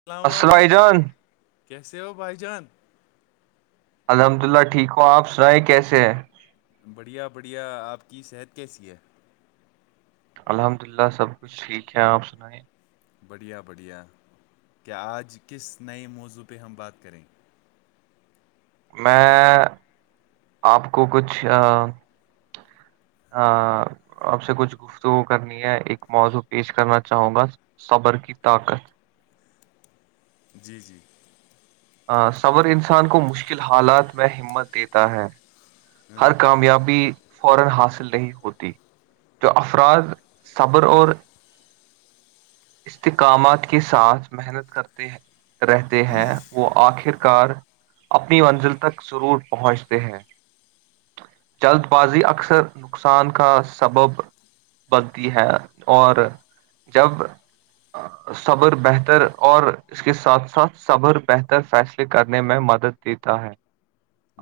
السلام علیکم بھائی جان کیسے ہو بھائی جان الحمد للہ ٹھیک ہو آپ سنائ کیسے ہیں بڑھیا بڑھیا آپ کی صحت کیسی ہے الحمد للہ سب کچھ ٹھیک ہے آپ سنیں بڑھیا بڑھیا کیا آج کس نئے موضوع پہ ہم بات کریں میں آپ کو کچھ ہ آپ سے کچھ گفتگو کرنی ہے ایک موضوع پیش کرنا چاہوں گا صبر کی طاقت جی جی صر انسان کو مشکل حالات میں ہمت دیتا ہے ہر کامیابی فورا حاصل نہیں ہوتی جو افراد صبر اور استحکامات کے ساتھ محنت کرتے رہتے ہیں وہ آخر کار اپنی منزل تک ضرور پہنچتے ہیں جلد بازی اکثر نقصان کا سبب بنتی ہے اور جب صبر بہتر اور اس کے ساتھ ساتھ صبر بہتر فیصلے کرنے میں مدد دیتا ہے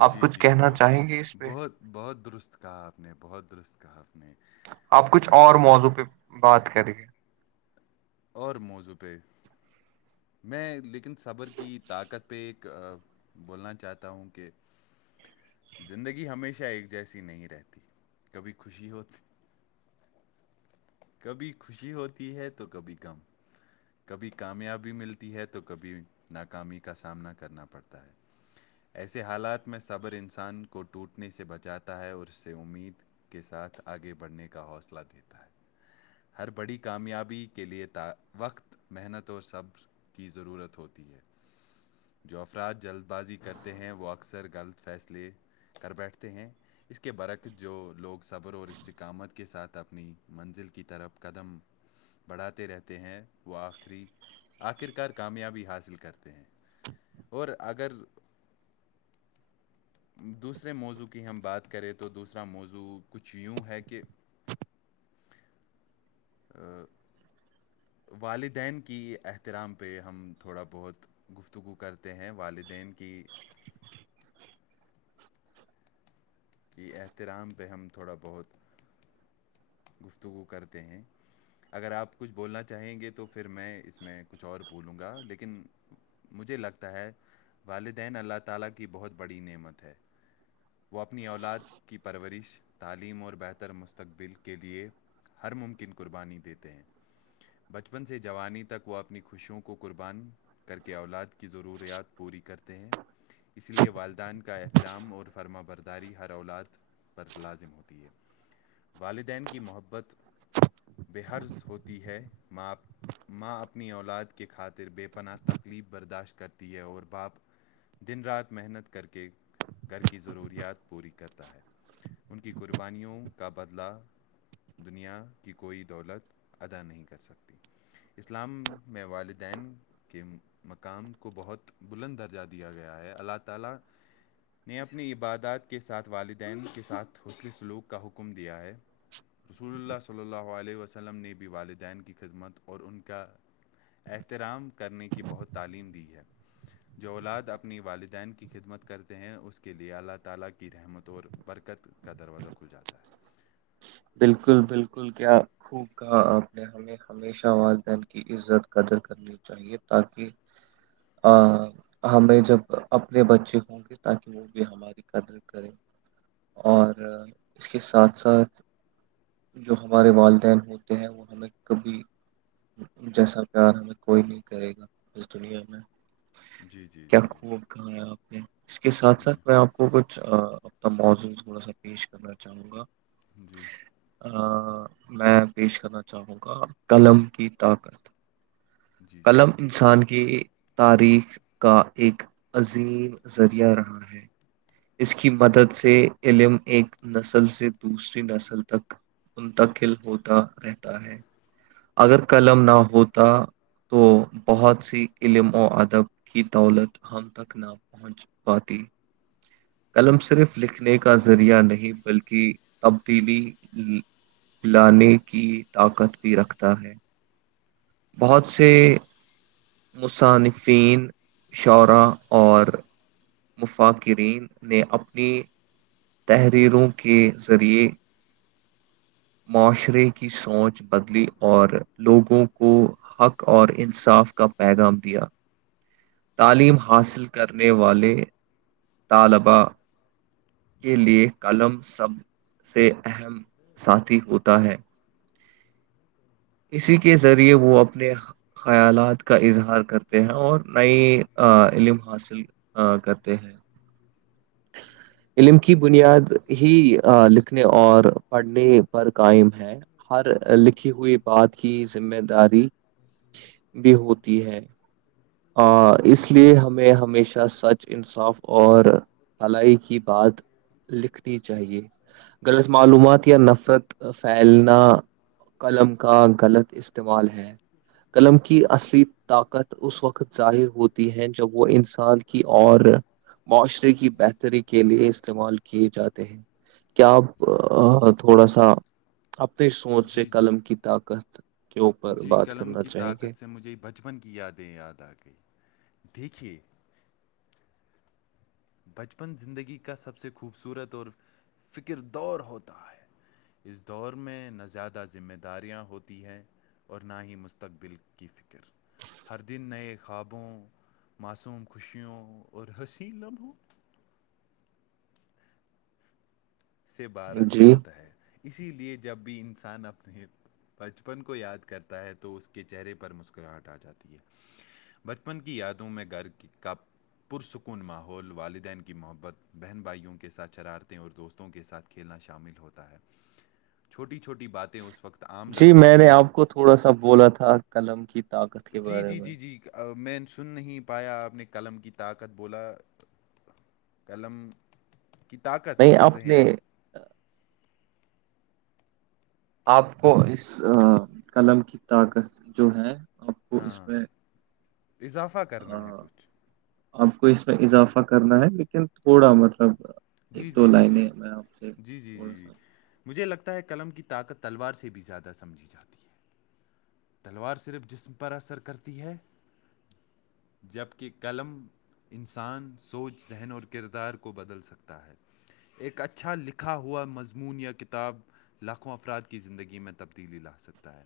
آپ جی کچھ جی کہنا ب چاہیں گے اس پہ بہت بہت درست کہا آپ نے بہت درست کہا آپ نے اب کچھ اور مو پازیٹیو بات کریے اور موضوع پہ میں لیکن صبر کی طاقت پہ ایک بولنا چاہتا ہوں کہ زندگی ہمیشہ ایک جیسی نہیں رہتی کبھی خوشی ہوتی کبھی خوشی ہوتی ہے تو کبھی کم کبھی کامیابی ملتی ہے تو کبھی ناکامی کا سامنا کرنا پڑتا ہے ایسے حالات میں صبر انسان کو ٹوٹنے سے بچاتا ہے اور اس سے امید کے ساتھ آگے بڑھنے کا حوصلہ دیتا ہے ہر بڑی کامیابی کے لیئے ت وقت محنت اور صبر کی ضرورت ہوتی ہے جو افراد جلد بازی کرتے ہیں وہ اکثر غلط فیصلے کر بیٹھتے ہیں اس کے برک جو لوگ صبر اور استقامت کے ساتھ اپنی منزل کی طرف قدم بڑھاتے رہتے ہیں وہ آخری آخرکار کامیابی حاصل کرتے ہیں اور اگر [inaudible] دوسرے موضوع کی ہم بات کریں تو دوسرا موضوع کچھ یوں ہے کہ والدین کی احترام پہ ہم تھوڑا بہت [unintelligible] گفتگو کرتے ہیں والدین کی [unintelligible] کہ احترام پہ ہم تھوڑا بہت گفتگو کرتے ہیں اگر آپ کچھ بولنا چاہیں گے تو پھر میں اس میں کچھ اور بولوں گا لیکن مجھے لگتا ہے والدین اللہ تعالی کی بہت بڑی نعمت ہے وہ اپنی اولاد کی پرورش تعلیم اور بہتر مستقبل کے لیے ہر ممکن قربانی دیتے ہیں بچپن سے جوانی تک وہ اپنی خوشیوں کو کو قربان کر کے اولاد کی ضروریات پوری کرتے ہیں اسی لیے والدین کا احترام اور فرما برداری ہر اولاد پر لازم ہوتی ہے والدین کی محبت بے حرض ہوتی ہے ماںپ ماں اپنی اولاد کی خاطر بے پناہ تکلیف برداشت کرتی ہے اور باپ دن رات محنت کر کے گھر ضروریات پوری کرتا ہے ان کی قربانیوں کا بدلا دنیا کی کوئی دولت ادا نہیں کر سکتی اسلام میں والد بہت بلند درجہ دیا گیا ہے اللہ تعالی نے اپنی عبادات کے ساتھ والدین کے ساتھ حسلی سلوک کا حکم دیا ہے رسول اللہ صلی اللہ علیہ وسلم نے بھی والدین کی خدمت اور ان کا احترام کرنے کی بہت تعلیم دی ہے جو اولاد اپنی والدین کی خدمت کرتے ہیں اس کے لیے اللہ تعالی کی رحمت اور برکت کا دروازہ کھل جاتا ہے بالکل بالکل کیا خوب کہا آپ نے ہم نے ہمیشہ والدین کی عزت قدر کرنی چاہیے تاکہ ہمیں جب اپنے بچے ہوں گے تاکہ وہ بھی ہمارے قدر کریں اور اس کے ساتھ ساتھ جو ہمارے والدین ہوتے ہیں وہ ہمیں کبھی جیسا پیار ہمیں کوئی نہیں کرے گا اس دنیا میں جی جی کیا جی خوب کہایا آپ نے اس کے ساتھ ساتھ میں آپ کو کو کچھ اپنا موضو تھوڑا سا پیش کرنا چاہوں گا جی میں پیش کرنا چاہوں گا قلم کی طاقت جی کلم انسان کی تاریخ کا ایک عظیم ذریعہ رہا ہے اس کی مدد سے علم ایک نسل سے دوسری نسل تک منتقل ہوتا رہتا ہے اگر قلم نہ ہوتا تو بہت سی علم و ادب کی دولت ہم تک نہ پہنچ پاتی قلم صرف لکھنے کا ذریعہ نہیں بلکہ تبدیلی لانے کی طاقت بھی رکھتا ہے بہت سے مصنفین شعرا اور مفقرین نے اپنی تحریروں کے ذریعے معاشرے کی سوچ بدلی اور لوگوں کو حق اور انصاف کا پیغام دیا تعلیم حاصل کرنے والے طلبا کے لیے کاللم سب سے اہم ساتھی ہوتا ہے اسی کے ذریعے وہ اپنے خیالات کا اظہار کرتے ہیں اور نئی علم حاصل کرتے ہیں علم کی بنیاد ہی لکھنے اور پڑھنے پر قائم ہے ہر لکھی ہوئی بات کی ذمہ داری بھی ہوتی ہے اس لیے ہمیں ہمیشہ سچ انصاف اور بھلائی کی بات لکھنی چاہیے غلط معلومات یا نفرت پھیلنا قلم کا غلط اس استعمال ہیں قلم کی اصلی طاقت اس وقت ظاہر ہوتی ہے جب وہ ان ان کی اور معاشرے کی بہتری کے لیے استعمال کیے جاتے ہیں کیا آپ تھوڑا سا اپنی سوچ سے جی جی قلم کی جی طاقت کے اوپر جی بات قلم کرنا کی چاہیں گے طاقت سے مجھے بچپن کی یادیں یاد آ گئ دیکھیے بچپن زندگی کا سب سے خوبصورت اور فکر دور ہوتا ہے اس دور میں نہ زیادہ ذمہ داریاں ہوتی ہیں اور نہ ہی مستقبل کی فکر ہر دن نئے خوابوں معصوم خوشیوں اور ہنسی لمحوں سے بار جی ہوتا ہے اسی لیے جب بھی انسان اپنے بچپن کو یاد کرتا ہے تو اس کے چہرے پر مسکراہٹ آ جاتی ہے بچپن کی یادوں میں گھر کا پرسکون ماحول والدین کی محبت بہن بھائیوں کے ساتھ شرارتیں اور دوست کے ساتھ کھیلنا شامل ہوتا ہے چھوٹی چھوٹی باتیں اس وقت عام جی لگتی میں ہیں نے لیکن آپ کو تھوڑا سا بولا تھا قلم کی طاقت کے جی بارے جی میں جی جی میں سن نہیں پایا آپ نے قلم کی طاقت بولا قلم کی طاقت نہیں بول رہے ہیں نے آپ آپ کو اس قلم کی طاقت جو ہے آپ کو اس ہاں میں اضافہ آ، کرنا ہے کچھ آپ کو اس میں اضافہ کرنا ہے لیکن تھوڑا مطلب جی ایک دو جی جی لائن جی میں آپ جی جی جی سےڑا جی سا مجھے لگتا ہے قلم کی طاقت تلوار سے بھی زیادہ سمجھی جاتی ہے تلوار صرف جسم پر اثر کرتی ہے جبکہ قلم انسان سوچ ذہن اور کردار کو بدل سکتا ہے ہے ایک اچھا لکھا ہوا مضمون یا کتاب لاکھوں افراد کی زندگی میں تبدیلی لا سکتا ہے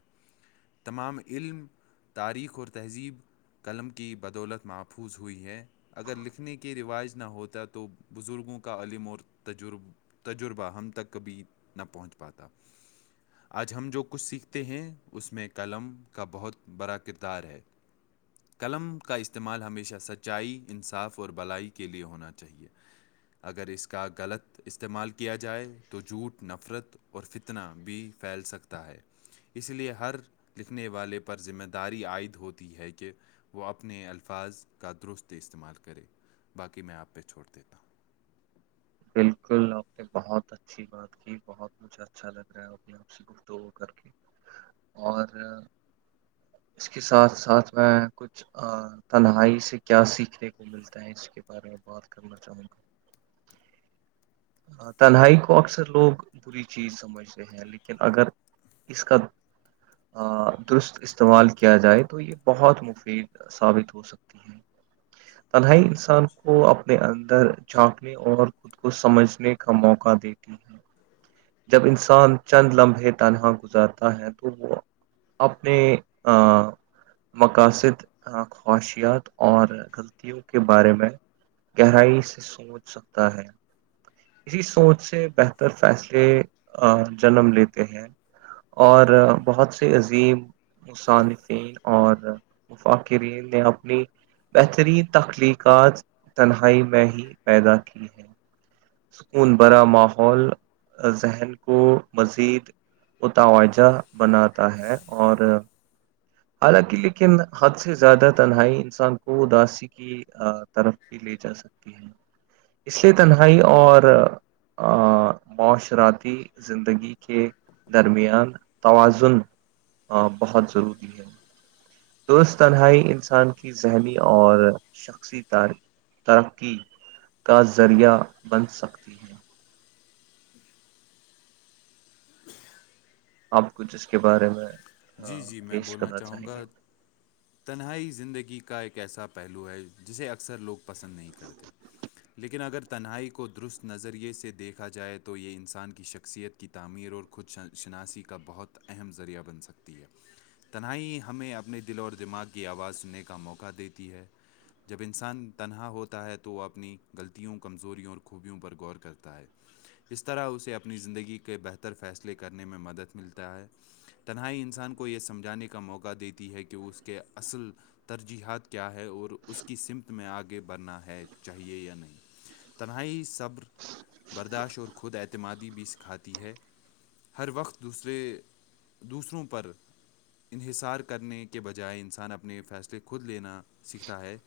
تمام علم تاریخ اور تہذیب قلم کی بدولت محفوظ ہوئی ہے اگر لکھنے کے رواج نہ ہوتا تو بزرگوں کو کا علیمور تجر تجربہ ہم تک کبھی نہ پہنچ پاتا [unintelligible] آج ہم جو کچھ سیکھتے ہیں اس میں قلم کا بہت بڑا کردار ہے قلم کا استعمال ہمیشہ سچائی انصاف اور بلائی کے لئے ہونا چاہیے اگر اس کا غلط استعمال کیا جائے تو جھوٹ نفرت اور فتنا بھی پھیل سکتا ہے اس لیے ہر لکھنے والے پر ذمہ داری عائد ہوتی ہے کہ وہ اپنے الفاظ کا درست استعمال کرے باقی میں آپ پہ چھوڑ دیتا ہوں بالکل آپ نے بہت اچھی بات کی بہت مجھے اچھا لگ رہا ہے اپنے آپ سے گفتگو کر کے اور اس کے ساتھ ساتھ میں کچھ تنہائی سے کیا سیکھنے کو ملتا ہے اس کے بارے میں بات کرنا چاہوں گا ہ تنہائی کو اکثر لوگ بری چیز سمجھتے ہے لیکن اگر اس کا درست استعمال کیا جائے تو یہ بہت مفید ثابت ہو سکتی ہے تنہائی انسان کو اپنے اندر جھانک اور خود کو سمجھنے کا موقع دیتی جب انسان چند لمحے تنہا گزارتا ہے تو وہ اپنے مقاصد خواہشیات اور کے بارے میں گہرائی سے سوچ سکتا ہے اسی سوچ سے بہتر فیصلے جنم لیتے ہیں اور بہت سے عظیم مصنفین اور وفاقرین نے اپنی بہترین تخلیقات تنہائی میں ہی پیدا کی ہیں سکون بھرا ماحول ذہن کو مزید وہ توجہ بناتا ہے اور حالانکہ لیکن حد سے زیادہ تنہائی انسان کو اداسی کی طرف بھی لے جا سکتی ہے اس لیے تنہائی اور معاشراتی زندگی کے درمیان توازن ہاں بہت ضروری ہے درست تنہائی انسان کی ذہنی اور ترقی کا ذریعہ بن سکتی ہے آپ کچھ جس کے بارے میں جی آ، جی میں پیش بولنا کرنا چاہوں چاہیں گا گے تنہائی زندگی کا ایک ایسا پہلو ہے جسے اکثر لوگ پسند نہیں کرتے لیکن اگر تنہائی کو درست نظریے سے دیکھا جائے تو یہ انسان کی شخصیت کی تعمیر اور خود شناسی کا بہت اہم ذریعہ بن سکتا ہے ہے تنہائی ہمیں اپنے دل اور دماغ کی آواز سننے کا موقع دیتی ہے جب انسان تنہا ہوتا ہے تو وہ اپنی غلطیوں کمزوریوں اور خوبیوں پر غور کرتا ہے اس طرح اسے اپنی زندگی کے بہتر فیصلے کرنے میں مدد ملتا ہے تنہائی ان انسان کو یہ سمجھانے کا موقع دیتی ہے کہ اس کے اصل ترجیحات کیا ہے اور اس کی سمت میں آگے بڑھنا ہے چاہیے یا نہیں تنہائی صبر برداشت اور خود اعتمادی بھی سکھاتی ہے ہر وقت دوسرے دوسروں پر انحصار کرنے کے بجائے انسان اپنے فیصلے خود لینا سیکھتا ہے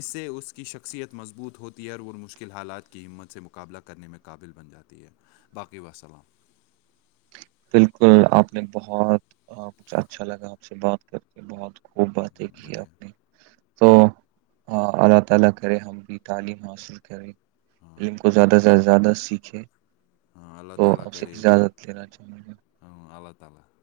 اس سے اس کی شخصیت مضبوط ہوتی اور وہ مشکل حالات کی ہمت سے مقابلہ کرنے میں قابل بن جاتی ہے باقی وسلام بالکل آپ نے بہت کچھ اچھا لگا آپ سے بات کر کے بہت خوب باتیں کی بڑھیا آپ نے تو ہاں اللہ تعالی کرے ہم بھی تعلیم حاصل کریں علم کو زیادہ سے زیادہ سیکھے ہاں اللہ تو تعالی آپ سے کریے اجازت لینا چاہوں گا ہاں اللہ تعالی